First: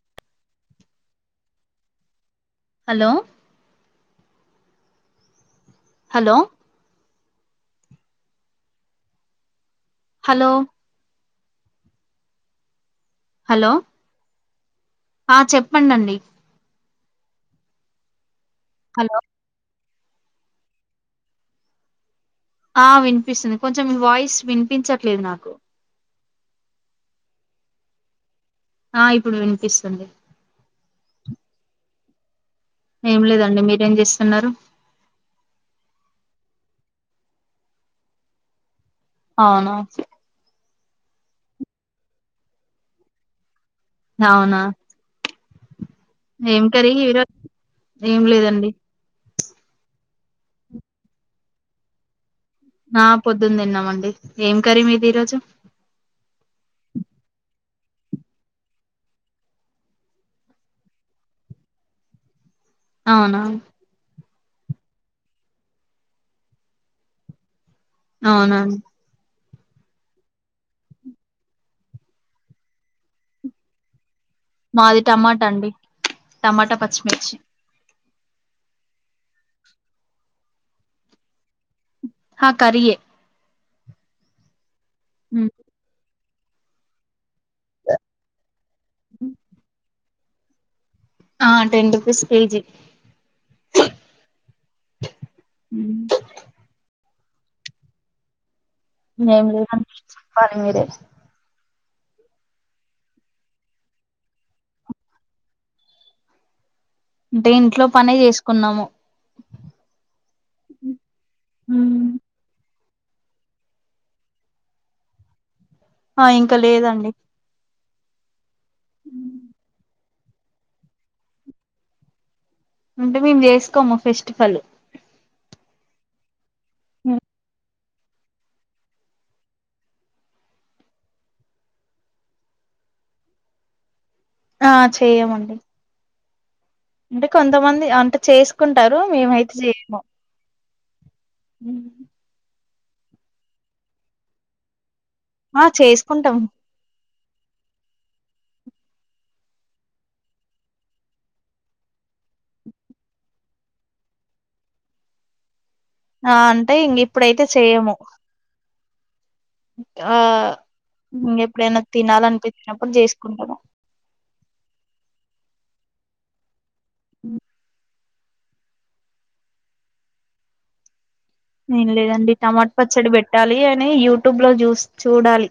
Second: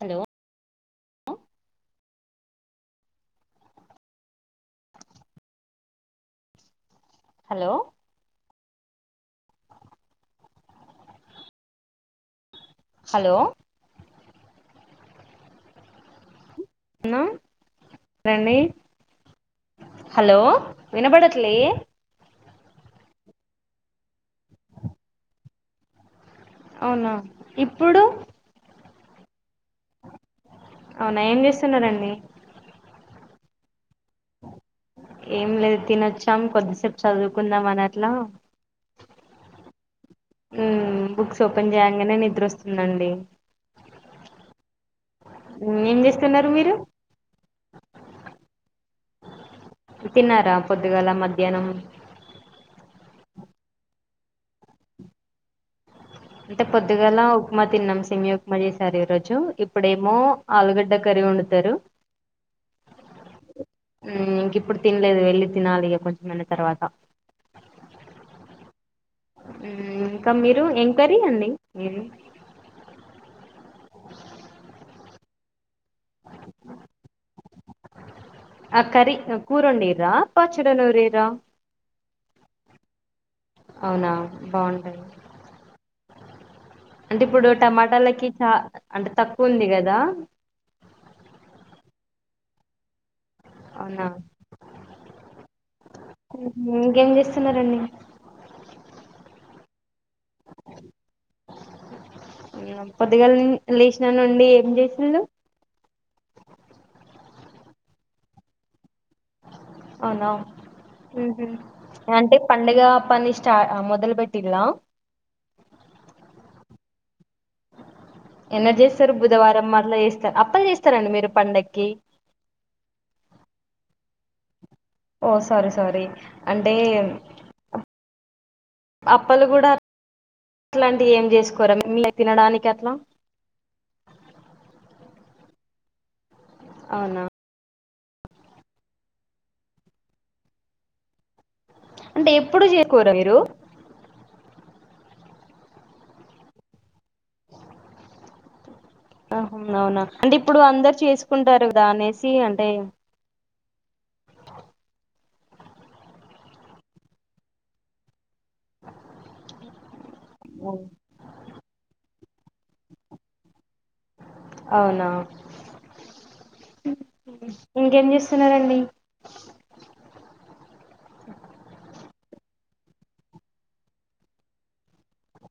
Hello hello hello hello hello hello ఆ చెప్పన్డండి న్ అండి హలో హలో వినబడట్లే? ఆ వినిపిస్తుంది కొంచెం ఈ వాయిస్ వినిపించట్లేదు నాకు అవునా ఇప్పుడు? ఆ ఇప్పుడు వినిపిస్తుంది అవునా ఏం చేస్తున్నారండి ఏం లేదండి మీరు ఏం చేస్తున్నారు వచ్చాం కొద్దిసేపు చదువుకుందాం అని అట్లా అవునా స బుక్స్ ఓపెన్ చేయంగానే నిద్ర వస్తుందిండి అవునా అ ఏం కర హీరో ఏం లేదండి తిన్నారా పొద్దుగాల మధ్యాహ్నం ఆ పొద్దుందిన్నామండి ఏం కరీ మీది ఈరోజు అంటే పొద్దుగాలా ఉప్మా తిన్నాం సమి ఉప్మా చేసారు ఈ రోజు ఇప్పుడేమో ఆలుగడ్డ కర్రీ వండుతారు అవునాను ఇంక ఇప్పుడు తినలేదు వెళ్ళి తినాలి కొంచెం మన్న తర్వాత అవునా ఇంకా మీరు ఎంక్వరీ అండి మాది టమాటా అండి టమాటా పచ్చిమిర్చి ఆ కరి కూరండీరా పాచుడనూరరా హా కే అవునా బాగుంటాయి హ అంటే ఇప్పుడు టమాటాలకి చ అంటే తక్కువ ఉంది కదా ఆ టెన్ రూపీస్ కేజీ అవునా ఇంకేం చేస్త చిన్న రండి నం లే ప మీదే పొద్దిగాల లేసినాను నుండి ఏం చేసళు అంటే ఇంట్లో పనే చేసుకున్నాము అవునా అంటే పండుగ పని స్ మొదలు పెెట్లా ఆ ఇంకా లేదండి ఎన్న చేస్తారు బుధవారం మరలా వేస్ అప్పలు చేస్తారండి మీరు పండక్కి అంటే మేము చేసుకోము ఫెస్టివల్ ఓ సారీ సారీ అంటే, అప్పలు కూడా అలాంటివి ఏం చేసుకోరా మిమ్ని తినడానికి అట్లా ఆ చెయమండి అవునా అంటే కొంతమంది అ అ చేసుకుంటారు మేమైతే చేయము అంటే ఎప్పుడు చే కోర మీరు ఆ చేసుకుంటాం అహ అవునా అంటే ఇప్పుడు అందరు చేసుకుంటారు కదా అనేసి అంటే ఆ అంటే ఇంక ఇప్పుడైతే చెయ్యము ఆ [inaudible] ఆ ఇంక ఎప్పుడైనా తినాలనిపించినప్పుడు చేసుకుంటను అవునా ఇంకేం చేస్త స్తునరండి ఏం లేదండి టమాట పచ్చడి పెట్టాలి అని యూట్యూబ్ లో చూస్ చూడాలి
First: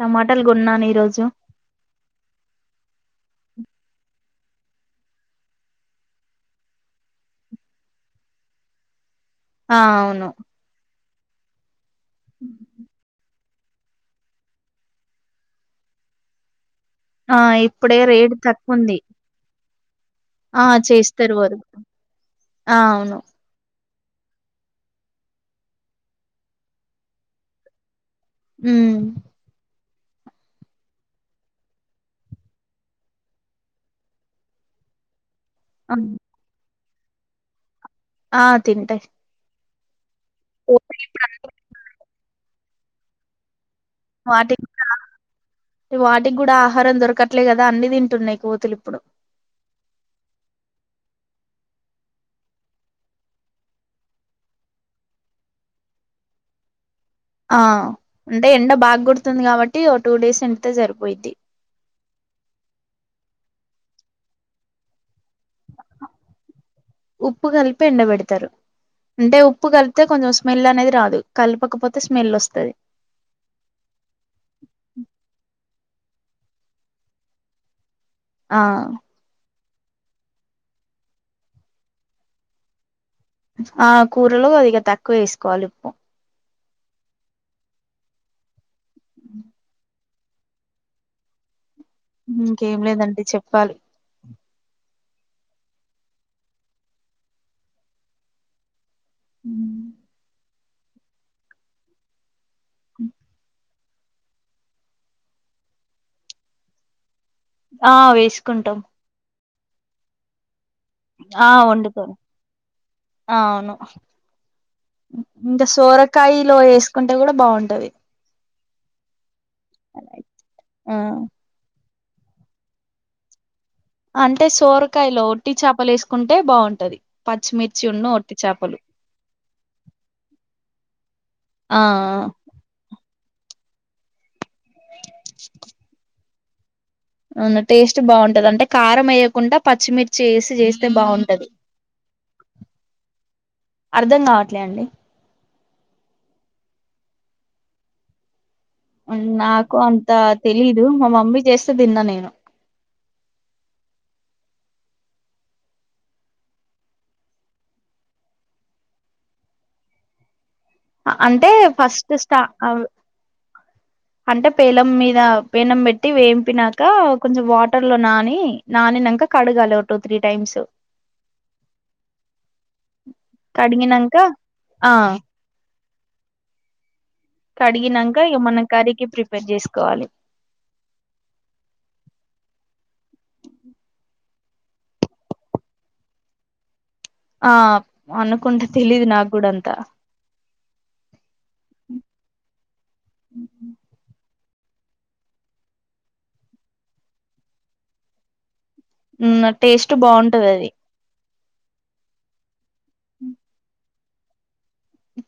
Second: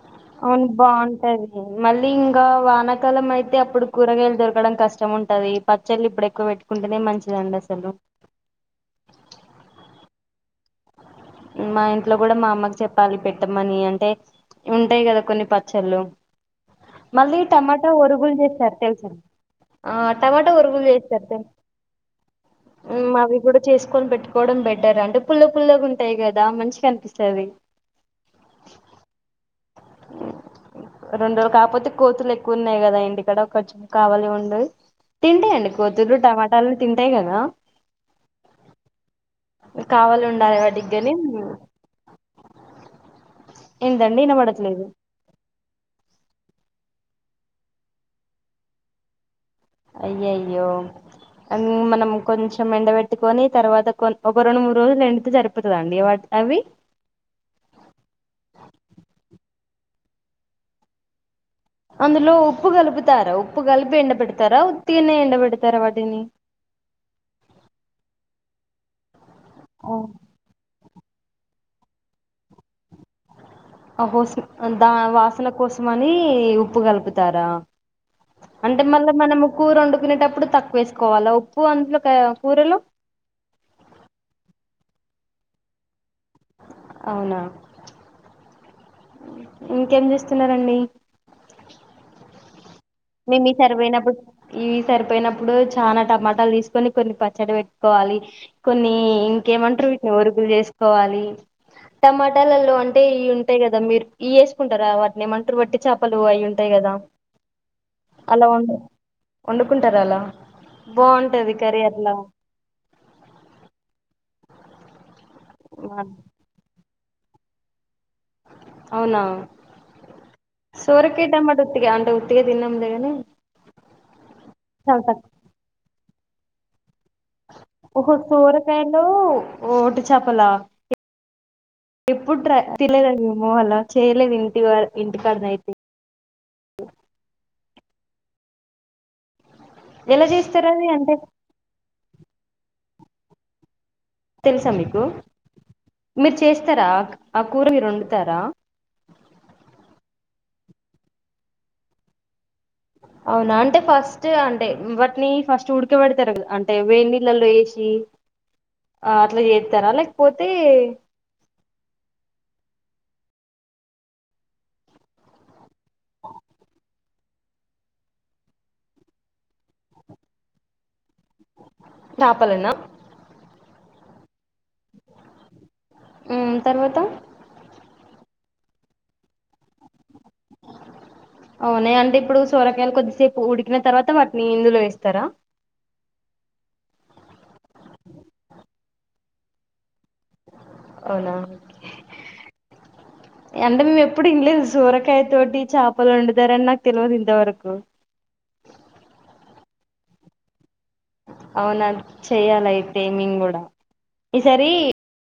టమాటాలు అవును కొన్నాను ఈ రోజు బాగవుంటాది మళ్ళీ ఇంకా వానకాలం అయితే అప్పుడు కూరగాయలు దొరుకు రకడం కష్టం ఉంటది పచ్చళ్ళు ఇప్పుడు ఎక్కువ పెట్టుకుంటేనే మంచిదండి అసలు ఆ అవును మా ఇం ట్లో కూడా మాఅమ్మకి చెప్పాలి పెట్ పెట్టమనీ అంటే ఉంటాయి కదా కొన్ని పచ్చళ్ళు ఆ మళ్ళీ టమాట ఇప్పుడే ఒరుగులు రేట్ తక్కువ చేస్తారు ఉంది తెలుసా ఆ టమాట ఆ ఒరుగులు చేస్తారు తెలుసా వారు ఆ మ్.. అవును అవి కూడా చేసు కొని పెట్టుకోవడం బెటర్ అంటె పుల పల్ల గు గుంటాయి కదా మంచిగ అనిపిస్తది ఉమ్... రెండు రోజులు కాకపోతే కోతులు ఎక్కువ ఉన్నాయి కదా ఇంటి ఇక్కడ ఖర్చు కావాలి ఉం [unintelligible] తింటాయండి కోతులు టమాటాలు తింటాయిగదా ఆ తింటాయి కావాలండి డేవా పోతే టిగ్గాని ఇప్పుడు అన్ని [unintelligible] ఏందండి వాటికి ఇనబడట్లేదు కూడా వాటికి కూడా ఆహారం దొరకట్లే కదా అన్ని తింటున్నాయి కోతులు ఇప్పుడు అయ్యయ్యో అమ్ మనం కొంచెం ఎండబెట్టుకొని తర్వాత ఒక రెండు మూడు రోజులు ఎండితే సరిపోతుందా అండి అవి ఆ అంటే ఎండ బాగా కొడుతుంది కాబట్టి ఓ టూ డేస్ ఎండి తె సరిపోయిద్ది అందులో ఉప్పు కలుపుతారా ఉప్పు కలిపి ఎండ పెడతారా ఉత్తిగనే ఎ ఉప్పు కలిపి ఎండపెడతారు అంటే ఉప్పు కలితే కొంచం స్మెల్ అనేది రాదు కలపకపోతే స్మెల్ వస్తది అహొ ద వాసన కోసం మనీ ఉప్పు కలుపుతారా ఆ అంటే మళ్ళా మనము కూర వండుకునేటప్పుడు తక్కువ వేసుకోవాలా ఉప్పు అందులో కి కూరలు ఆ కూరలు అదిక తక్కువ వేసుకోవాలి ఉప్పు అవునా ఇంకేం చేస్తా స్తున్నారంండి ఉమ్ మే మీ సరిపోయినప్పుడు ఇవి సరిపోయినప్పుడు చనా టమాటాలు తీసుకొని కొన్ని పచ్చడి పెట్టుకోవాలి కొన్ని ఇంకేమంటారు వీటిని ఒరుగులు చేసు కోవాలి టమాట ట్టలల్లో అంటేవి ఉంటాయి కదా దా మీరు ఇ వేసుకుంటారా వాటిని ఏమంటారు బట్టి చేపలు అయ ఉంటాయి కదా ఆ వేసుకుంటాం వండుకుంటార అలా ఆ బాగుంటది కర్రీ వాండుకోను అట్లా ఆ అవును టే సోరకాయ లోస్ కుంటే కూడా బాగుంటది అవునా ఆ సోరకాయి టామాట అంటే ఉతికే దినం లే అని అంటే సోరకాయలో వట్టి చేపలు వేసుకు కుంటే బాగుంటది ఓహో సోరకాయలో ఓటి చేపలా ఆ ఎప్పుడు థినాలెధు అండి నేను మ హల్ చెయాలే దీ వ ఇంతకన్నాయితే అవును టేస్ట్ బాగుంటది అంటే కారం అయ్యకుండా పచ్చిమిర్చి ఎలా వేసి చేస్తారు అది చేస్తే అంటే బాగుంటది అర్ధం కావట్లే తెలుసా అండి మీకు మీరు చేస్తారా ఆ కూరగారు వండుతారా నాకు అంత తెలీదు మా మమ్మీ చేస్తే తిన్న నేను అవునా అంటే ఫస్ట్ అంటే వాటిని ఫస్ట్ ఉడకబడతారు అంటే వేడిళ్ళలో వేసి అట్లా చేస్తారా లేకపో అంటే ఫస్ట్ స్టా ఆ అంటే పేలం మీద పెనం పెట్టి వేంపినాక కొంచెం వాటర్ లో నాని నానినాక కడగాలి ఓ టూ త్రీ టైమ్స్ నాపాలన్నా కడిగినంక ఆ ఆ తర్వాత కడిగినాక ఇగ మనం కర్రీకి ప్రిపేర్ చేసు అవునా అంటే ఇప్పుడు సోరకాయలు కొద్దిసేపు ఉడికిన తర్వాత వా మీ ఇందులో వేస్తారా ఆ అనుకుంటే తెలీదు నాకు కూడా అంతా అవునా అంటే మేము ఎప్పుడు వినలేదు సోరకాయ తోటి చేపలు వండుతారని నాకు తెలవదు ఇంతవరకు ఉమ్ టేస్ట్ బాగుంటది అది అవునా చెయ్యాలా అయితే మేము కూడా ఈ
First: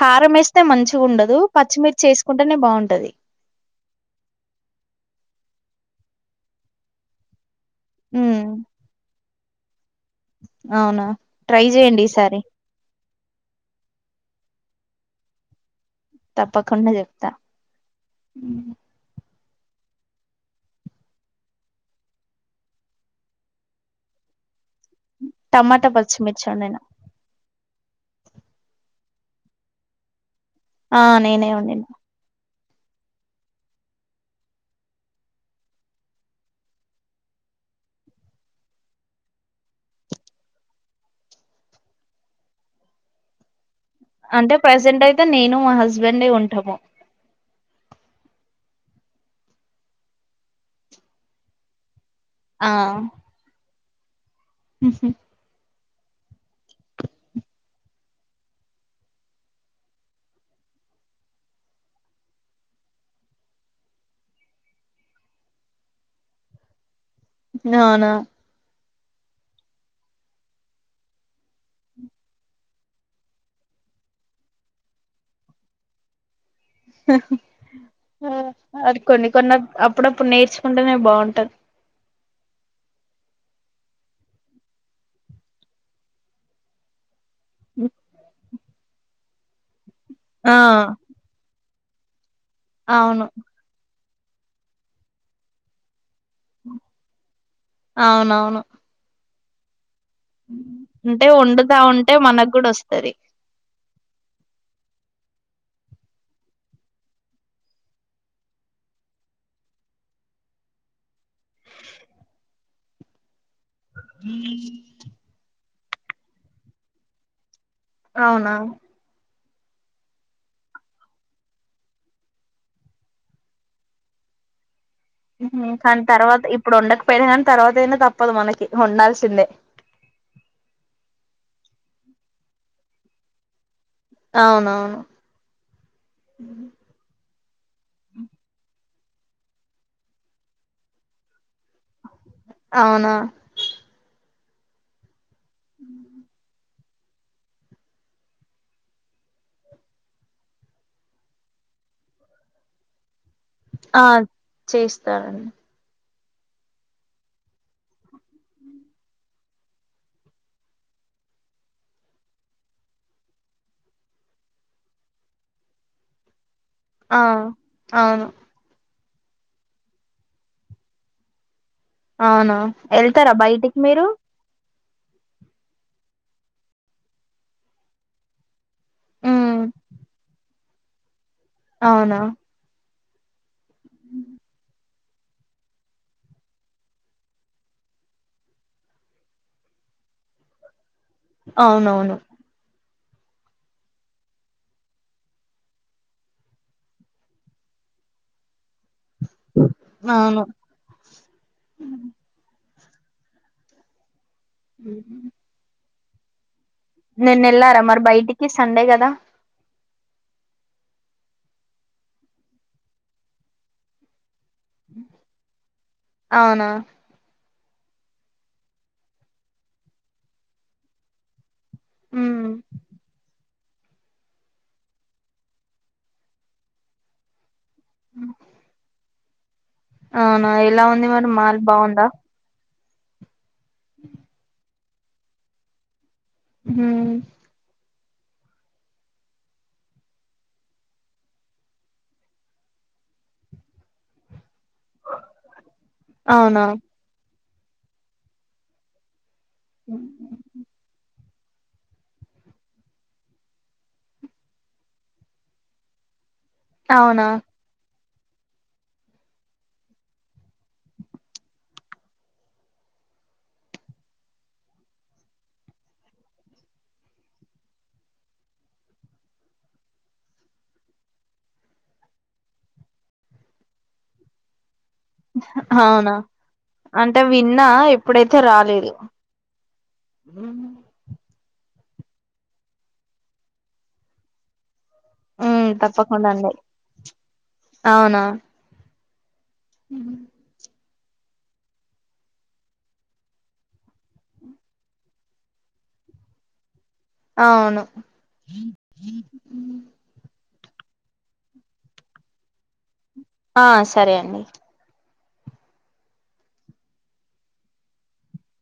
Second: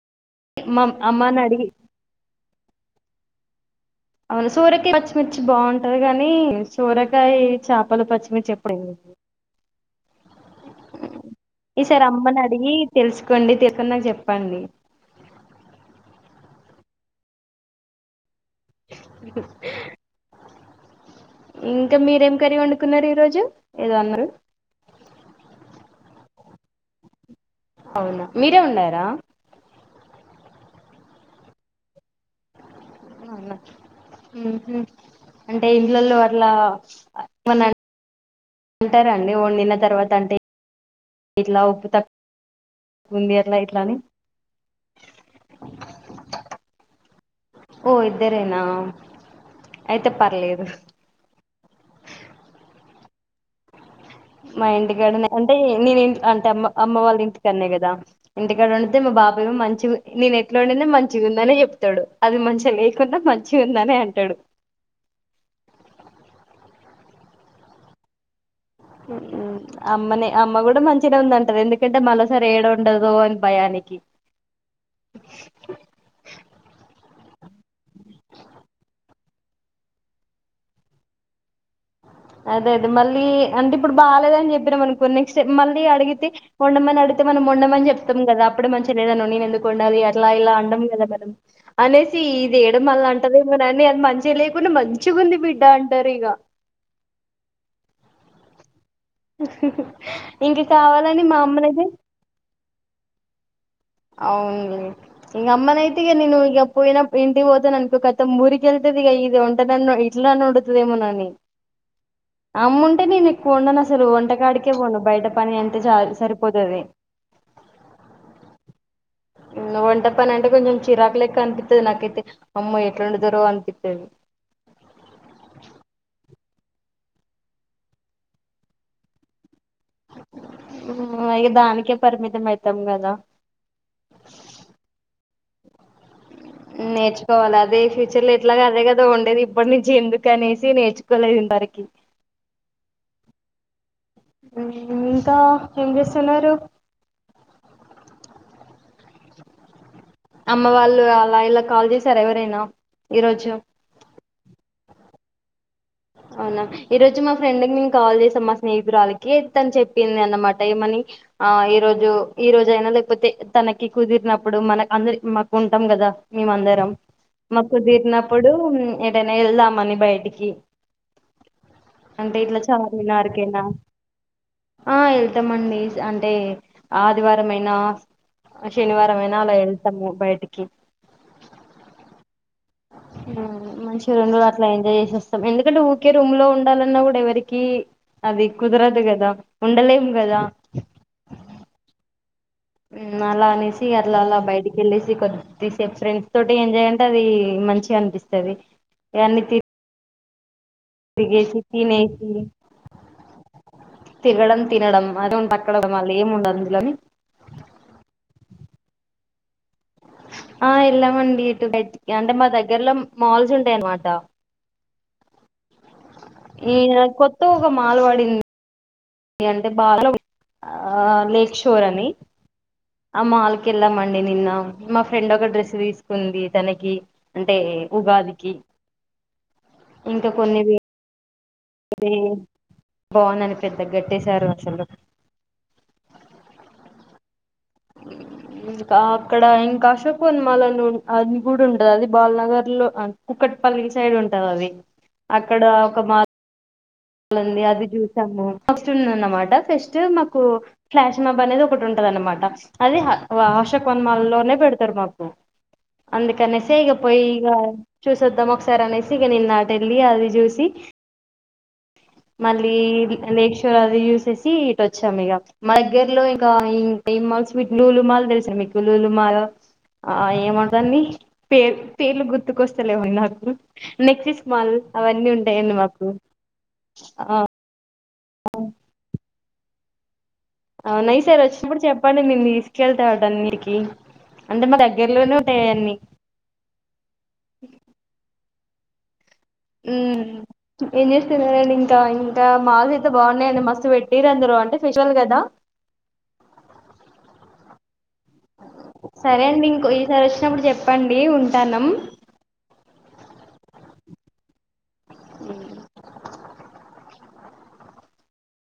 కారం వేస్తే మంచిగ ఉండదు అమ్మని అడిగి పచ్చిమిర్చి వేసుకుంటేనే బాగుం ఉంటది అవునా సోరకాయ పచ్చిమిర్చి బాగుంటది కాని సోరకాయ చేపలు మ్ పచ్చిమిర్చి ఎప్పుడయ్యాలే అవునా ట్రై చెయ్యండి ఈసారి కొండి తెలుసుకొని నాకు చెప్పండి తప్పకుండా చెప్త ఇంకా మీరేం కర్రీ వండుకున్నారు ఈ రోజు ఏదో అన్నారు టమాటా పచ్చిమిర్చి వండిన అవునా మీరే వండారా ఆ నేనే వండాను అవునా ఉహూ అంటే ఇంట్లల్లో అట్లా ఏమన్నా అంటారా అండి అంటే వండిన తర్వాత అంటే ఇట్లా ఉప్పు తక్కువ ఉంది అట్లా ఇట్లాని అంటే ప్రెసెంట్ అయితే నేను మా హస్బెండే ఉంటాము ఓ ఇద్దరేనా అయితే పర్లేదు ఆ మా ఇంటికాడనే అంటే నేను ఇంట్ అంటే అమ్మ అమ్మ వాళ్ళ ఇంటికాడ నే కదా ఇంటికాడ ఉండితే మా బాబాయ మంచి నేను ఎట్లా వండిన మంచిగా ఉందనే చెప్తాడు అది మంచిగా లేకున్నా మంచిగ ఉందని అంటాడు అవునా అమ్మనే అమ్మ కూడా మంచిగనే ఉందంటాది ఎందుకంటే మరోసారి ఏడ వండదో అని భయానికి అది కొన్ని కొన్ని అప్పుడప్పుడు నేర్చుకుంటేనే బాగుంటది అదే అదే మళ్ళీ అంటే ఇప్పుడు బాగాలేద అని చెప్పినాం అనుకో నెక్స్ట్ మళ్ళీ అడిగితే వండమని అడిగి తే మనం వండమని చెప్తాం కదా అప్పుడు మంచిగా లేదా అన్నావ్ నేను ఎందుకు వండాలి లా ఇలా ఆ అంటాము కదా మనము అనేసి దియడం అళ్ల అవును అంటదిమోని అ మంచి లేయకుండా మంచిగా ఉంది బిడ్డ అంటారు ఇక అవునవును ఇంక కావాలని అంటే మా అమ్మనైతే వండుతాఉంటే మనకు కూడా వస్తది అవును ఈ అమ్మన అయితే ఇగ నేను ఇక పోయిన ఇంటికి పోతా న అన్కో కత ఊరికెళ్తదిగా ఇది ఒంట న ఇట్ల నోడుతుదేమోనని అమ్ముంటే నేను ఎక్కు ఉండను లు వంటకాడికే పోను బయట పని ఎంట చాలు సరిపోతది అవునా వంట పని అంటే కొంచెం చిరాకు లేక్క అనిపిస్తది నాకైతే అమ్మో ఎట్ల ఒండుతారో అనిపిస్థాది కానీ తర్వాత ఇప్పుడు ఉండకపోయినా కానీ తర్వాత అయినా తప్పదు మనకి వండాల్సిందే అక దానికే పరిమిత అయితాం కదా అవునవును నేర్చుకోవాలి అదే ఫ్యూచర్ లో ఎట్లాగా అదే కదా దో ఉండేది ఇప్పటి నుంచి ఎందుకు అనేసి నేర్చుకోలేదు ఇందరికి అవునా [unintelligible] ఏం చేస్తున్నారు [inaudible] అమ్మ వాళ్ళు అలా ఇలా కాల్ చేసారా ఎవరైనా ఈరోజు ఆ చేస్త [inaudible] అవునా ఈ రోజు మా ఫ్రెండ్ నేను కాల్ చేసాం మా స్నేహితురాలకి తను చెప్పింది అన్నమాట ఏమని ఆ ఈరోోజు ఈ రోజ అయినా లేకపోతే తనకి కుదిరినప్పుడు మనకు అందరి మాకు ఉంటాం కదా మేమందరం ఆ మాకు అవును కుదిరినప్పుడు ఏదైనా వెళ్దాంమని బయటికి అంటే అవునా ఇట్లా వెళ్తారా చార్మినార్కైనా బయటికి మీరు ఆ ఎళ్తామండి అంటే ఆదివారం అయినా శనివారం అయినా అలా ఉమ్ వెళ్తాము బయటికి [unintelligible] అవునా హ మంచిగా అలా ఎంజాయ్ చే [inaudible] స్తాం ఎందుకంటే ఊరికే రూమ్ లో ఉండాలన్నా కూడా ఎవరికి అది కుదరదు కదా ఉండలేము కదా అవునవును అలా అనేసి అలా అలా బయటికి వెళ్ళేసి కొద్దిసేపు ఫ్రెండ్స్ తోటి ఎంజాయ్ అంటే అది మంచిగా అనిపిస్తది [unintelligible] తీ అవును తిరగేసి తినేసి తిరగడం తినడం [inaudible] మళ్లీ ఎం ఉండదు అందులోని నిన్న ఎల్లారా బయటికి సండే కదా ఆ ఎళ్లామండి ఇటు బయటి అంటే మా దగ్గర్లో మాల్స్ ఉంటాయన్నమాట. [inaudible] ఈ కొ ఒక మాల్వడింద్ ఏ అంటే ఆ లేక్ష ధోరణి ఉమ్ ఆ మాల్కెళ్ళమండి నిన్న మా ఫ్రెండ్ ఒక డ్రెస్ తీసుకుంది తనకి అంటే ఉగాదికి. ఇంకా అవునా కొన్ని ఎలా ఉంది మరీ మాల్ బాగుందా బావుందండి పెద్దగ్గట్టేశారు అసలు హ్ మ్ ఇంకా అక్కడ ఇంకా అశోక్ వన్ మాల్ అని అది గుడా ఉంటది అది బాలనగర్లో కూకట్ పల్లి సైడ్ ఉంటది అది అక్కడ ఒక మాల్ అవునా ఉంది అది చూసాము ఫస్ట్ ఉందన్నమాట. ఫస్ట్ మాకు ఫ్లాష్ అనేది ఒకటి టున్టదన్నమాట అది అశోక్ వన్ మాల్లోనే పెడ్తరు మాకు అందు కనేసే ఇగ పోయి అవునా ఇగ చూసొద్దాం ఒకసారి అనేసి ఇగ నిన్న అటెల్లి అది జూసి మళ్ళీ లేక్షోర్ అది జూసేసి ఇటోచ్చాం ఇగ మా దగ్గరలో ఇక ఇం ఏల్ మాల్స్ లూలు మాల్ తెలుసా మీకు లూలు మాల్ ఆ ఏమంటరు దాన్ని పేర్ పేర్లు గుర్తుకొస్తలేవ్ నాకు నెక్సస్ మాల్ అవన్నీ ఉంటాయండి మాకు అవునా అంటే ఆ విన్నా ఎప్పుడైతే రాలేదు. మ్ నైసర్ వచ్చినప్పుడు చెప్పండి నేను తీసుకెళ్తా అటన్నిటికీ అంటే మా దగ్గ మ్ తప్పకుండా అండి అవునా ఉమ్ ఏం చేస్తున్నారండి ఇంకా ఇంకా మాల్స్ అయితే బాగున్నాయండి మస్త్ పెట్టింరందరు అంటే ఫెస్టివల్ కదా అవును సరే అండి ఇంకో ఈసారి వచ్చినప్పుడు చెప్పండి ఉంటన్నం ఆ సరే అండి. ఉ